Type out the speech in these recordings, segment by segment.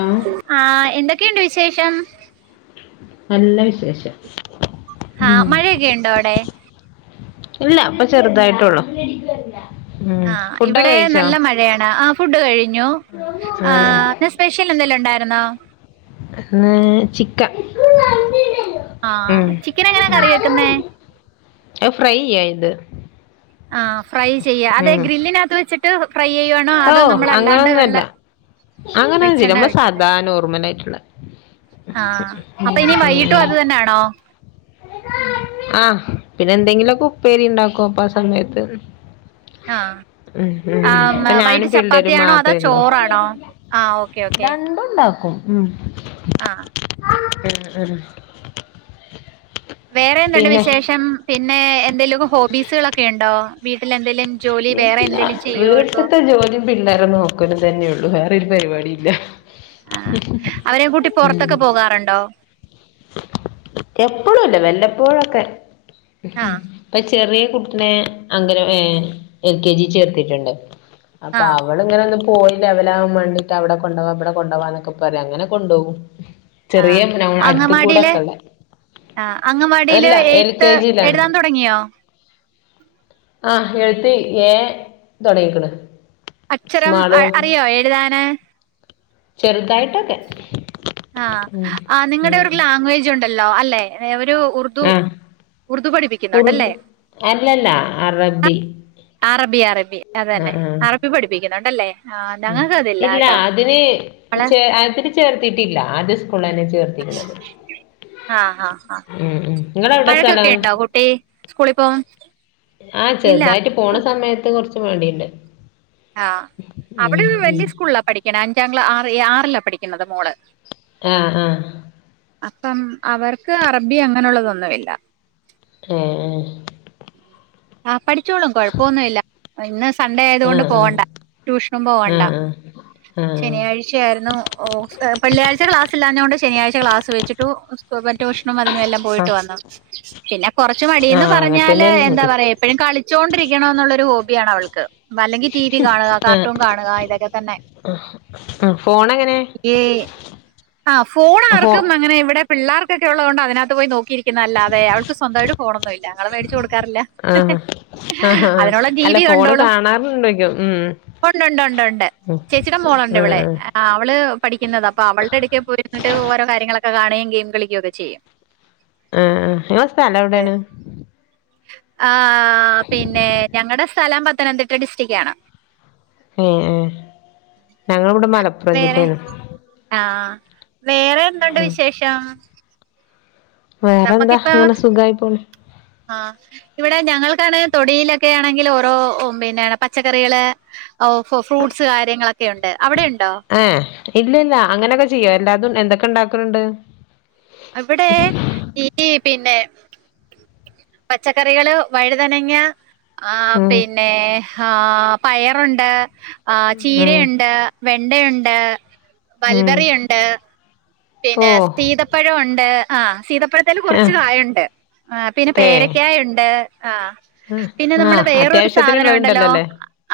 ആ ആഹ് എന്തൊക്കെണ്ട് വിശേഷം നല്ല വിശേഷം ആഹ് ഉം മഴയൊക്കെ ഉണ്ടോ അവിടെ ഇല്ല ഇപ്പ ചെറുതായിട്ടൊള്ളു ആഹ ഇവിടെ നല്ല മഴയാണ് ആ ഫുഡ് കഴിഞ്ഞു ആ സ്പെഷ്യൽ എന്തെലു ഉണ്ടായിരുന്നോ ന്നെ ചിക്ക ഉം ആഹ് ചിക്കൻ എങ്ങനാ കറി വെക്കുന്നേ ഉം ഫ്രൈയ ഇത് ആ ഫ്രൈ ചെയ്യ അതെ ഉം ഗ്രില്ലിനകത്ത് വെച്ചിട്ട് ഫ്രൈ യ്വണോ അതോ നമ്മളല്ലാണ്ട് വെള്ള അങ്ങനെയചരി വെളിച്ചെണ്ണ നമ്മ ഒഴിച്ചിട്ട് സാദാ നോർമലായിട്ട്ള്ള ആഹ് അപ്പൊ ഇനി വൈകിട്ടും അത് തന്നൊണോ ആഹ പിന്നെ എന്തെങ്കിലൊക്ക ഉപ്പേരി ഉണ്ടാക്കോ അപ്പ ആ സമയത്ത് ആഹ് ഉം ഉം ഇപ്പ ആഹ് ഞാനും വൈകിട്ട് പിള്ളേരും ചപ്പാത്തിയാണോ അതോ മാത്രേ ഒള്ളൂ ചോറാണോ ആഹ് ഓക്കെ ഓക്കെ രണ്ടുംണ്ടാവു [inaudible] ഉം ആഹ് ഉം ഉം വേറെ എന്ത്ണ്ട് പിന്നെ വിശേഷം പിന്നെ എന്തെലുമക്ക ഹോബീസ്കളൊക്കെ ഉണ്ടോ വീട്ടിൽ എന്തെലും ജോലി വേറെ ഇല്ല എന്തെലും ചെയ്യോ എടുക്കോ വീട്ടത്തെ ജോലി പിള്ളേരെ നോക്ക തന്നെയള്ളു വേറെ ഒരു പരിപാടി ഇല്ല ആഹ് അവര കൂട്ടി പൊറത്തൊക്കെ പോകാറുണ്ടോ എപ്പളുല്ല വല്ല എപ്പോളൊക്കെ ആഹ് ഇപ്പ ചെറ്യേ കുട്ടിനെ അങ്ങനെ ഏ എൽ കെ ജി ചേർത്തിട്ട്ണ്ട് ആ അപ്പൊ അവള് ഇങ്ങനെ എ പോയിലവലാവൺ മാണ്ടിട്ട് അവിടെ കൊണ്ടവാ ഇവിടെ കൊണ്ടവാന്നൊക്കെ പറയും അങ്ങനെ കൊണ്ടോവും ചെറിയ അടുത്ത്കൂടെക്കെള്ള ആഹ് അംങ്ങവാടീല് എഴുത്ത് എഴുതാൻ തുടങ്ങിയോ ആഹ് എഴുത്തി ഏ തുടങ്ങിക്ക്ണ് അക്ഷരം അറിയോ എഴുതാന് ചെറ്തായിട്ട് ആഹ് ആ നിങ്ങളുടെ ഉം ഒരു ലാംഗ്വേജ് ഉണ്ടല്ലോ അല്ലെ ഒരു ഉർദു ഉറ്ദ് അല്ലല്ല അറബി അറബി അറബി അതന്നെ അറബി പഠിപ്പിക്കുന്ന ഉം ഇല്ല അതിന് വള ചെ അതിന് ചേർത്തിട്ടില്ല അത് പുള്ളന്നെ ചേർത്തിക്ക്ണത് ആഹ് ആഹ് ഹ ഇങ്ങളെവിടെ സ്ഥലം വഴക്കൊക്കെ ഉണ്ടോ കുട്ടി സ്കൂളിൽ പോ ആഹ് ചെറുതായിട്ട് പോണ സമയത്ത് കൊറച്ച് മടി ഇണ്ട്. ആഹ് അവള് വലിയ സ്കൂളിലാ പഠിക്കണെ അഞ്ചാം ക്ലാ ആ ആറിലാ പഠിക്കുന്നത് മോള്. ആഹ് ആഹ്. അപ്പം അവർക്ക് അറബി അങ്ങനെുള്ളതൊന്നുവില്ല. ഏഹ്. ആഹ് പഠിച്ചോളും കൊഴപ്പൊന്നുല്ല ഇന്ന് സൺഡേ ആയത് ആ കൊണ്ട് ആ പോവണ്ട ട്യൂഷനും ആ ആ പോവണ്ട. ആ ആ ശനിയാഴ്ചയായിരുന്നു ഓ വെള്ളിയാഴ്ച ക്ലാസ്സ് ഇല്ലാഞ കൊണ്ട് ശനിയാഴ്ച ക്ലാസ്സ് ച്ചിട്ടു സ്കൂ ട്യൂഷനും അതിനും എല്ലാം പോയിട്ട് വന്നു പിന്നെ കുറച്ചു ആ മടിന്ന് പറഞ്ഞാല് അങ്ങൻതന്നെണ് എന്താ ഇവടിം പറയാ എപ്പഴും കളിച്ചോണ്ടിരിക്കണ എന്നുള്ളൊരു ഹോബിയാണ് അവൾക്ക്. വല്ലെങ്കി ടി വി കാണുക ആ കാർട്ടൂൺ കാണുക ഇതൊക്കെ തന്നെ. ആ ഫോണെങ്ങനെ ഏയ് ആ ഫോൺ ആർക് ഫോ ക്കും അങ്ങനെ ഇവിടെ പിള്ളാർക്കൊക്കെ ഉള്ളോണ്ട് അതിനാത്ത് പോയി നോക് ഇരിക്കുന്നതല്ലാതെ അവൾക്ക് സ്വന്തായിട്ട് ഫോണൊന്നും ഇല്ല. ഞങ്ങള് മേടിച്ചു കൊടുക്കാറില്ല. ആഹ് ആഹ് ഹാ അതിനോളം ടി അല്ല ഫോണ് കാണാറ് [unintelligible] ഉം ഒണ്ടൊണ്ടൊണ്ടൊണ്ട്. ഉം ചേച്ചിയുടെ മോളൊണ്ട് ആ ഇവിളെ. ആഹ് അവള് പഠിക്കുന്നതാ. അപ്പൊ അവളുടെ അടുക്കെ പോയിരുന്നിട്ട് ഓരോ കാര്യങ്ങളൊക്കെ കാണുകയും ഗെയിം കളിക്കുക ഒക്കെ ചെയ്യും. ആഹ് ആഹ് നിങ്ങളെ സ്ഥലം എവിടെയാണ്? ആഹ് പിന്നെ ഞങ്ങളടെ സ്ഥലം പത്തനംതിട്ട ഡിസ്ട്രിക്റ്റ് ആണ്. ഏഹ് ഏഹ് ഞങ്ങളിവിടെ മലപ്പുറം വേറെ ജില്ലയാണ്. ആഹ് വേറെ എന്തൊണ്ട് ഉം വിശേഷം? വേറെന്താ നമ്മക്കിപ്പ ഇങ്ങനെ സുഖായി പോണ് ആഹ് ഇവിടെ ഞങ്ങക്കാണേ തൊടിയിലൊക്കെ ആണെങ്കിൽ ഓരോ പിന്നെ പച്ചക്കറികള് [unintelligible] ഫ്രൂട്ട്സ് കാര്യങ്ങളൊക്കെ ഉണ്ട്. അവിടെ ഉണ്ടോ? ഏഹ് ഇല്ല ഇല്ല.? അങ്ങനെയൊക്കെ ചെയ്യോ? എല്ലാതും എന്തൊക്കെ ഉണ്ടാക്കണുണ്ട്? അവിടെ ഈ പിന്നെ പച്ചക്കറികള്, വഴുതനങ്ങ ആഹ് ഉം പിന്നെ ഹാ പയറൊണ്ട്. ആഹ് ഉം ചീരയൊണ്ട് വെണ്ടയൊണ്ട്. ഉം മൾബറിയൊണ്ട്. ഓ പിന്നെ സീതപ്പഴം ഒണ്ട്. ആഹ് സീതപ്പഴത്തേല് ആ കൊറച്ച് കായൊണ്ട്. ആഹ് പിന്നെ അതെ പേരക്കായൊണ്ട്. ആഹ് ആ പിന്നെ ആ നമ്മള് വേറൊരു സാധനം അത്യാവശ്യത്തിനുള്ളതുണ്ടല്ലോ ഒണ്ടല്ലോ? അല്ലേ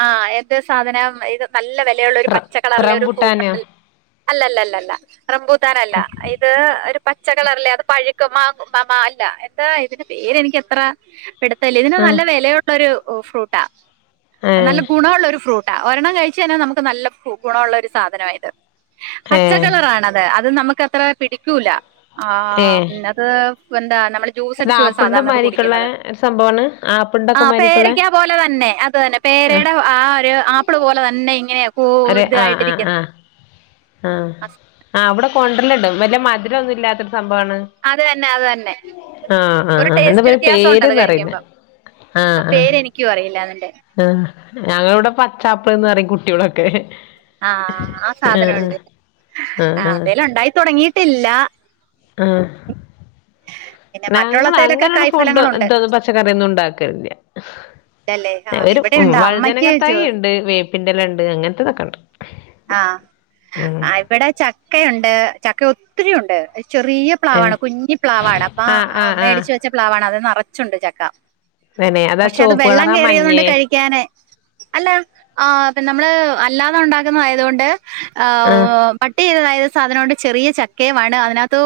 ആഹ് എന്ത് സാധനം ഇത് നല്ല വെലയൊള്ള ഒരു റ പച്ച കളറിലെ ഒരു ഫ്രൂട്ട് റംബുട്ടാനോ ഒണ്ടല്ലോ? അല്ലല്ല അല്ലല്ല റംബൂ ട്ടനല്ല. ഇത് ഒരു പച്ച കളറില്ലേ അത് പഴു [unintelligible] അല്ല എന്താ ഇതിന്റെ പേര് എനിക്കത്ര പിടത്തയില്ല. ഇതിന് ആ നല്ല വെലയുള്ള ഒരു ഫ്രൂട്ടാ. ആ നല്ല ഗുണ ഉുള്ള ഒരു ഫ്രൂട് ടാ. ഒരെണ്ണം കഴിച്ചാന്നെ നമുക്ക് നല്ല [unintelligible] ഒള്ള ഒരു സാധനായിത്. ഏ പച്ചക്കളറാണത്. ഇതു നമ്മക്കത്ര പിടിക്കുല. ആഹ് അത് എന്താ ജ്യൂസ് അത് അടിച്ചു സാധാരണ ആപ്പിണ്ടമാരിക്കുള്ള സംഭവമാണ് ആപ്പ് ആഹ് പേരയ്ക്കാ പോലെ തന്നെ അത് തന്നെ പേരയുടെ ആ ഒരു ആപ്പിള് പോലെ തന്നെ ഇങ്ങനെ കൂ അതെ ആഹ് ആഹ് ഇതായിട്ടിരിക്കുന്നു ആഹ് ആഹ് ആഹ് അവിടെ കോണ്ടല്ല്ണ്ട് വല്ല്യ മധുരൊന്നും ഇല്ലാത്ത സംഭവാണ് അത് തന്നെ അത് തന്നെ ആഹ് ഒരു ആഹ് ടേസ്റ്റ് എന്താറ വ്യത്യാസം ഉണ്ട് അത് പേര്ന്ന് പറയുന്നേ കഴിക്കുമ്പം ആ ആഹ് ആഹ് പേര് എനിക്കും അറിയില്ല അതിന്റെ ആഹ് ഞങ്ങളിവിടെ പച്ചാപ്പിള്ന്ന് പറയും കുട്ടിയോളൊക്കെ ആഹ് ആ ആഹ് സാധന്ണ്ട് ആഹ് അതെല് ഒണ്ടായി തൊടങ്ങിട്ടില്ല ഞങ്ങള് അങ്ങനൊരു ഫുഡ് എന്താ പച്ചക്കറിയൊന്നും ഉണ്ടാക്കലില്ല ഇല്ലല്ലേ ആ ഒരു ഇവിടെയുണ്ട് അമ്മയ്ക്ക് വഴുതന തൈ ജോ ഇണ്ട് വേപ്പിന്റെലണ്ട് അങ്ങനത്തെതൊക്കെണ്ട് ആഹ് ഇവിടെ ചക്കയുണ്ട് ചക്ക ഒത്തിരിയുണ്ട് ചെറിയ പ്ലാവാണ് ഏഹ് കുഞ്ഞി പ്ലാവാണ് അപ്പ ആഹ് ആഹ് ആഹ് മേടിച്ചു വെച്ച പ്ലാവാണ് അത് നിറച്ചുണ്ട് ചക്ക തന്നെ അതാ പക്ഷെ അത് ചോപ്പ് വെള്ളം കളറാ കേറിയതോണ്ട് മഞ്ഞേ കഴിക്കാന് അല്ല ആ നമ്മള് അല്ലാതെ ഉണ്ടാക്കുന്ന ആയതുകൊണ്ട് ആഹ് പട്ടി ചെയ്തതാ സാധനംണ്ട് ചെറിയ ചക്കയും വണ് അതിനകത്ത്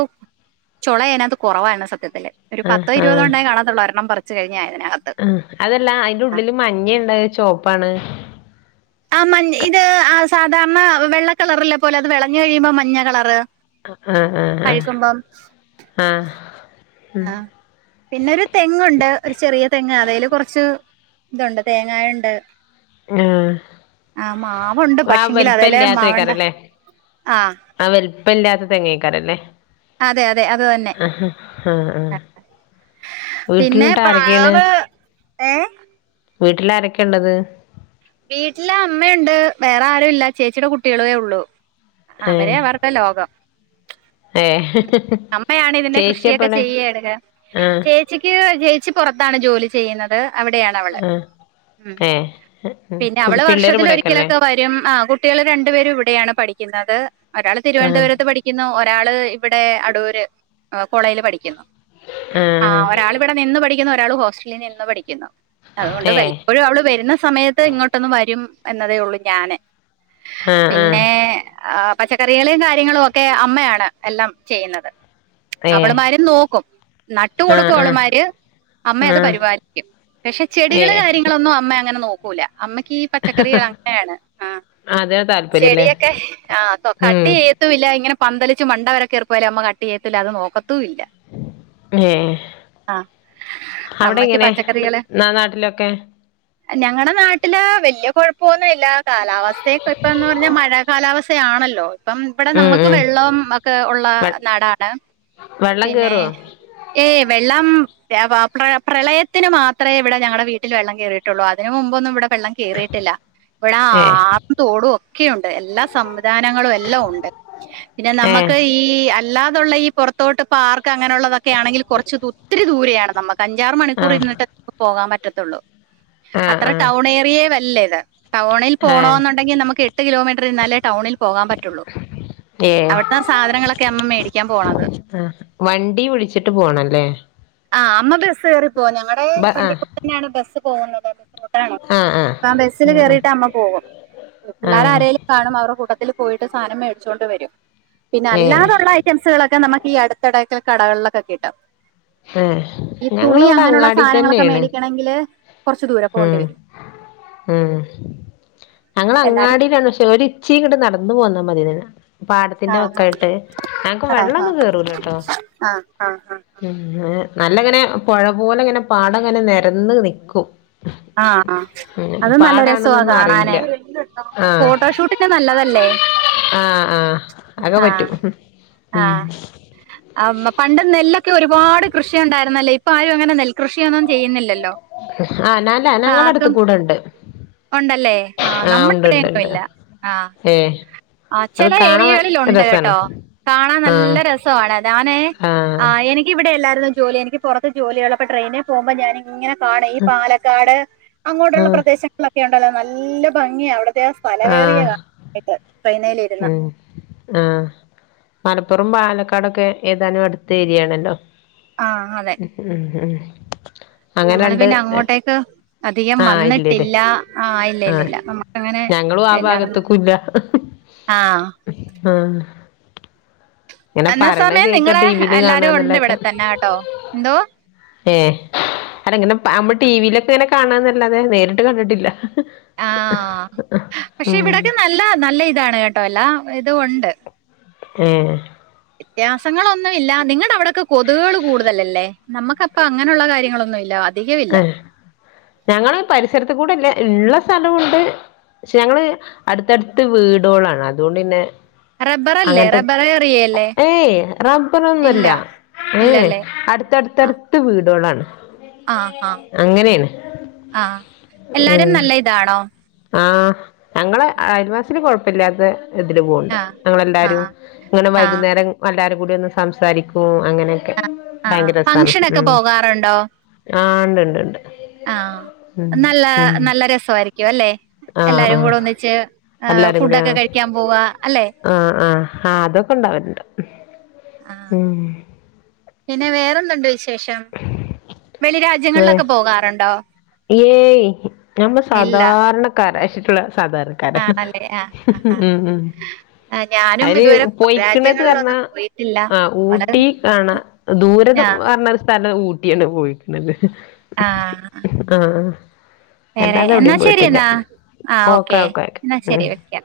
ചുള അതിനകത്ത് കുറവാണ് സത്യത്തില് ഒരു ആഹ് പത്തോ ആഹ് ഇരുപതെണ്ണേ കാണാത്തുള്ളൂ എണ്ണം പറഞ്ഞാ ആ അതല്ലാ അതിന്റെ ഉള്ളില് മഞ്ഞേണ്ട് ചൊവപ്പാണ് ആ മ ഇത് ആ സാധാരണ വെള്ള കളറല്ലെ പോലെ അത് വിളഞ്ഞു കഴിയുമ്പോ മഞ്ഞ കളറ് ആഹ് ആഹ് ആഹ് ആഹ് ആഹ് പിന്നെ ഒരു തെങ്ങുണ്ട് ഒരു ചെറിയ തെങ്ങ് അതായാല് കുറച്ച് ഇതുണ്ട് തേങ്ങായുണ്ട് ആ ആഹ് മാവൊണ്ട് ആ പക്ഷെങ്കിലും അതല്ല മാവ്ണ്ട് വലിപ്പല്ലാത്തേക്കാരല്ലേ ആ വലുപ്പമില്ലാത്ത തെങ്ങേക്കാരല്ലേ അതെ അതെ അത് തന്നെ ഹ പിന്നെ വീട്ടിൽന്നിട്ട് ആരൊക്കെയാണ് പ്ലാവ് ഏ വീട്ടിൽ ആരൊക്കെയാ ള്ളത് വീട്ടില് അമ്മയുണ്ട് വേറെ ആരും ഇല്ല ചേച്ചിയുടെ കുട്ടികളേ ഉള്ളു ഏ അവരെ അവർടെ ലോകം ഏ അമ്മയാണ് ഇതിന്റെ കൃഷിയൊക്കെ ചേച്ചിയപ്പടെ ചെയ്യ ഇടുക ആ ചേച്ചിക്ക് ചേച്ചി പൊറത്താണ് ജോ ജോലി ചെയ്യുന്നത് അവിടെയാണ് അവള് ആ ഉ ഏ പിന്നെ ഉം അവള് പിള്ളേര് വർഷത്തി ഇവിടേക്കല്ലേ ഒരിക്കലൊക്കെ വരും ആ കുട്ടികൾ രണ്ടുപേരും ഇവിടെയാണ് പഠിക്കുന്നത് ഒരാൾ ആ തിരുവനന്തപുരത്ത് പഠിക്കുന്നു ഒരാള് ഇവിടെ അടൂര് കോളേജിൽ പഠിക്കുന്നു ആ ആഹ് ആ ഒരാൾ ഇവിടെ നിന്ന് പഠിക്കുന്നു ഒരാൾ ഹോസ്റ്റലിൽ നിന്ന് പഠിക്കുന്നു അതുകൊണ്ട് ഏ വല്ലപ്പോഴും അവള് വരുന്ന സമയത്ത് ഇങ്ങോട്ടൊന്ന് വരും എന്നതേ ഉള്ളൂ ഞാന് ആ ആ പിന്നെ ആ പച്ചക്കറികളും കാര്യങ്ങളും ഒക്കെ അമ്മയാണ് എല്ലാം ചെയ്യുന്നത് ഏ അവള്മാര് നോക്കും നട്ട് ആ കൊടുക്കും ആ അവള്മാര് അമ്മ അത് ആ പരിപാലിക്കും പക്ഷെ ചെടികള് ഏ കാര്യങ്ങളൊന്നും അമ്മ അങ്ങനെ നോക്ക് അമ്മക്കീ പച്ചക്കറികള് അങ്ങനെയാണ് ആ അതിനാ താല്പര്യല്ലേ ചെടിയൊക്കെ ആ ഉം കട്ട് ചെയ്യത്തില്ല ഇങ്ങനെ പന്തലിച്ച് മണ്ടവര കയറിപ്പോയാല് അമ്മ കട്ട് ചെയ്യത്തില്ല അത് നോക്കത്തും ഇല്ല ഏ അവിടെ അമ്മയ്ക്ക് എങ്ങനെ നാ നാട്ടിലൊക്കെ ഞങ്ങളടെ നാട്ടില് വല്യ കൊഴപ്പൊന്നൂല്ല കാലാവസ്ഥയൊക്കപ്പിന്നെ പറഞ്ഞാ മഴ കാലാവസ്ഥ ആണല്ലോ ഇപ്പം ഇവിടെ ഉം നമുക്ക് ഉം വെള്ളം ഒക്കെ ഒള്ള വെ നാടാണ് വെള്ളം പിന്നെ കേറുവോ ഏ വെള്ളം പ്രളയത്തിന് മാത്രമേ ഇവിടെ ഞങ്ങളുടെ വീട്ടിൽ വെള്ളം കയറിയിട്ടുള്ളൂ അതിന് മുമ്പൊന്നും ഇവിടെ വെള്ളം കേറിയിട്ടില്ല ഇവിടെ ആ ഏ തോടും ഒക്കെയുണ്ട് എല്ലാ സംവിധാനങ്ങളും എല്ലാം ഉണ്ട് പിന്നെ ഏ നമ്മുക്ക് ഈ അല്ലാതുള്ള ഈ പുറത്തോട്ട് പാർക്ക് അങ്ങനെയുള്ളതൊക്കെ ആണെങ്കിൽ കുറച്ച് ഒത്തിരി ദൂരെയാണ് നമുക്ക് അഞ്ചാറ് ആ മണിക്കൂർ ഇരുന്നിട്ട് പോകാൻ പറ്റത്തുള്ളൂ ആ അത്ര ആ ടൗൺ ഏരിയേയ്വല്ല ഇത് ടൗണിൽ ആ പോണോന്നുണ്ടെങ്കിൽ നമ്മക്ക് എട്ട് കിലോമീറ്റർ ഇരുന്നാലെ ടൗണിൽ പോകാൻ പറ്റുള്ളൂ ഏ അവിടുത്തെ സാധനങ്ങളൊക്കെ അമ്മ മേടിക്ക ആ വണ്ടി വിളിച്ചിട്ട് പോണംല്ലേ ആഹ് അമ്മ ബസ് കയറിപ്പോവും ഞങ്ങളുടെ ബ ആ ഫ്രണ്ടിക്കൂടെ തന്നെയാണ് ബസ്സ് പോകുന്നത് ആ ആ ബെൽ ആ കേട്ട് അമ്മ പോകും ആ പിള്ളേര് ആരെങ്കിലും കാണും അവരുടെ കൂട്ടത്തി പോയിട്ട് സാധനം മേടിച്ചുകൊണ്ട് വരും പിന്നെ ഏ അല്ലാതുള്ള ഐറ്റംസുകളൊക്കെ നമുക്ക് ഈ അടുത്തെടയ്ക്കൽ കടകളിലൊക്കെ കിട്ടും ഏ ഈ തുണി ഞങ്ങളിവിടെ അങ്ങനെയുള്ള അങ്ങാടി സാധനങ്ങളൊക്കെ തന്നെയാണ് മേടിക്കണെങ്കില് കൊറച്ചു ദൂരം പോകേണ്ടി ഉം വരും ഉം ഞങ്ങ എന്നാലും അങ്ങാടിയിലാണ് പക്ഷേ ഒരിച്ചിയിങ്ങട്ട് നടന്ന അന്നന്ന് പോന്നാ മതി ആ പാടത്തിന്റെ വക്കായിട്ട് ഞങ്ങക്ക് ആ ആ വെള്ളമൊന്നും കേറൂലട്ടോ ആ ആ ഉ നല്ലങ്ങനെ പുഴ പോലെങ്ങനെ പാടംങ്ങനെ നിരന്ന് നിക്കും ആ ഉം അതും നല്ല രസവാ പാടാണെന്നൊന്നും കാണാനെ അറിയില്ല ഫോട്ടോഷൂട്ടിന് നല്ലതല്ലേ എ എ ആഹ ആഹ അതൊക്കെ പറ്റും ഉ ആ ഇമ്മ പണ്ട് നെല്ല്ക്കെ ഒരുപാട് കൃഷിണ്ടായിരുന്നല്ലേ ഇപ്പാരും അങ്ങനെ നെൽകൃഷിയൊന്നും ചെയ്യുന്നില്ലല്ലോ ന്നലാ ഞങ്ങളുടെടുത്ത ആർക്കും കൂടെണ്ട് ഉണ്ടല്ലേ ആ നമ്മുടെ ഉണ്ട് ഇടെങ്ങും ഉണ്ട് ഇല്ല ആ ഏഹ് ആ അത് ചെല കാണാൻ ഏരിയകളിൽ ഉണ്ട് രസാണ് കേട്ടോ കാണാൻ നല്ല ആഹ് രസമാണത് ആണേ ആ ആഹ് എനിക്കിവിടെ എല്ലാരും ജോലി എനിക്ക് പുറത്ത് ജോലി ഉള്ളപ്പോ ട്രെയിനെ പോവുമ്പോ ഞാനങ്ങനെ കാണ്നും ഈ പാലക്കാട് അങ്ങോട്ടുള്ള ആഹ് പ്രദേശങ്ങളൊക്കെ ഉണ്ടല്ലോ നല്ല ഭംഗിയ അവിടെ വത്യാം പല വേറിയ കായിട്ട് [unintelligible] ഉ ആഹ് മല മലപ്പുറം പാലക്കാടൊക്കെ ഏതാനും അടുത്ത ഏരിയയാണല്ലോ ഉ ഉ ഉ മ്മള് പിന്നെ അങ്ങോട്ടേക്ക് അധികം ആഹ് ഇല്ലല്ലേ വന്നിട്ടില്ല ആ ഇല്ല ആഹ് ഇല്ലല്ല നമുക്ക ഞങ്ങളും ആ അങ്ങനെല്ലാന്ന് ഭാഗത്തക്കും ആ ആ ഇങ്ങനെ എന്നാ പറിണ സമയം കേക്ക നിങ്ങള് ടിവിൽ എല്ലാരും ഉണ്ട് കാണന്നല്ലൊക്കെ ഇവിടെ തന്നെ കേട്ടോ എന്തോ ഏഹ് അല്ല ങ്ങനെ നമ്മള് ടി വിയിലൊക്കെ ഇങ്ങനെ കാണാന്നല്ലാതെ നേരിട്ട് കണ്ടിട്ടില്ല ആഹ് പക്ഷെ ഉം ഇവിടൊക്കെ നല്ല നല്ല ഇതാണ് കേട്ടോ അല്ല ഇത് ഉണ്ട് ഏഹ് വ്യത്യാസങ്ങളൊന്നുമല്ല നിങ്ങടെ അവിടൊക്കെ കൊതുകുകൾ കൂടുതലല്ലേ നമുക്ക് അപ്പ അങ്ങനെയുള്ള കാര്യങ്ങളൊന്നും ഇല്ല അധികം ഇല്ല ഏഹ് ഞങ്ങളും പരിസരത്ത് കൂടെല്ലേ ള്ള സ്ഥലമുണ്ട് പക്ഷെ ഞങ്ങള് അടുത്തടുത്ത് വീടൊള്ളാണ് അതുകൊണ്ട്ന്നെ റബ്ബറല്ലേ അങ്ങനത്തെ റബ്ബർ ഏറിയല്ലേ ഏയ് ഇല്ല റബ്ബറൊന്നുംല്ല ഏയ് ഇല്ലല്ലേ അടുത്തടുത്തടുത്ത് വീടൊള്ളാണ് ആഹ ആഹ ആഹ് എല്ലാരും നല്ല ഇതാണോ ആഹ ഞങ്ങള് അയൽവാസികൾ കൊഴപ്പില്ലാത്ത ഇതില് പോണ്ട് ആഹ് ഞങ്ങളെല്ലാരും ആഹ് ഇങ്ങനെ ആഹ് വൈകുന്നേരം എല്ലാവരും കൂടി ഒന്ന് സംസാരിക്കും അങ്ങനെ ആ ഫങ്ഷനൊക്കെ പോകാറുണ്ടോ ആ ണ്ട് ണ്ട് ണ്ട് ആഹ നല്ല നല്ല രസായിരിക്കും അല്ലെ ആഹ് എല്ലാരും ആഹ് കൂടെ ഒന്നിച്ച് ഫുഡൊക്കെ കഴിക്കാൻ പോവ അല്ലെ ആഹ ആഹ് ആ് അതൊക്കെ ഇണ്ടാവലുണ്ട് ആഹ് ഉം പിന്നെ വേറെതുണ്ട് വിശേഷം വെളി ഏഹ് രാജ്യങ്ങളിലൊക്കെ പോകാറുണ്ടോ ഏയ് ഞമ്മ ഇല്ല സാധാരണക്കാരച്ചിട്ടുള്ള സാധാരണക്കാരൻ ആണല്ലേ ആഹ് ആഹ് ഉം ഉം ആഹ് ഞാനും അയിന് ഇതുവരെ പോയിക്കണത്ർണ രാജ്യങ്ങളിലൊന്നും പോയിട്ടില്ല ആ നമ്മള് ഊട്ടി കാണ ദൂരെ ആഹ് പറഞ്ഞ സ്ഥലം ഊട്ടി ഊട്ടിയാണ് പോയിക്കണത് ആഹ ആ ആ അല്ലാതെ എന്നാ എവിടേം ശരി പോയിട്ടില്ല എന്നാ ആഹ് ഓക്കെ ഓക്കെ എന്നാ ശരി വെക്കാം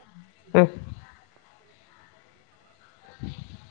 ആഹ് [unintelligible]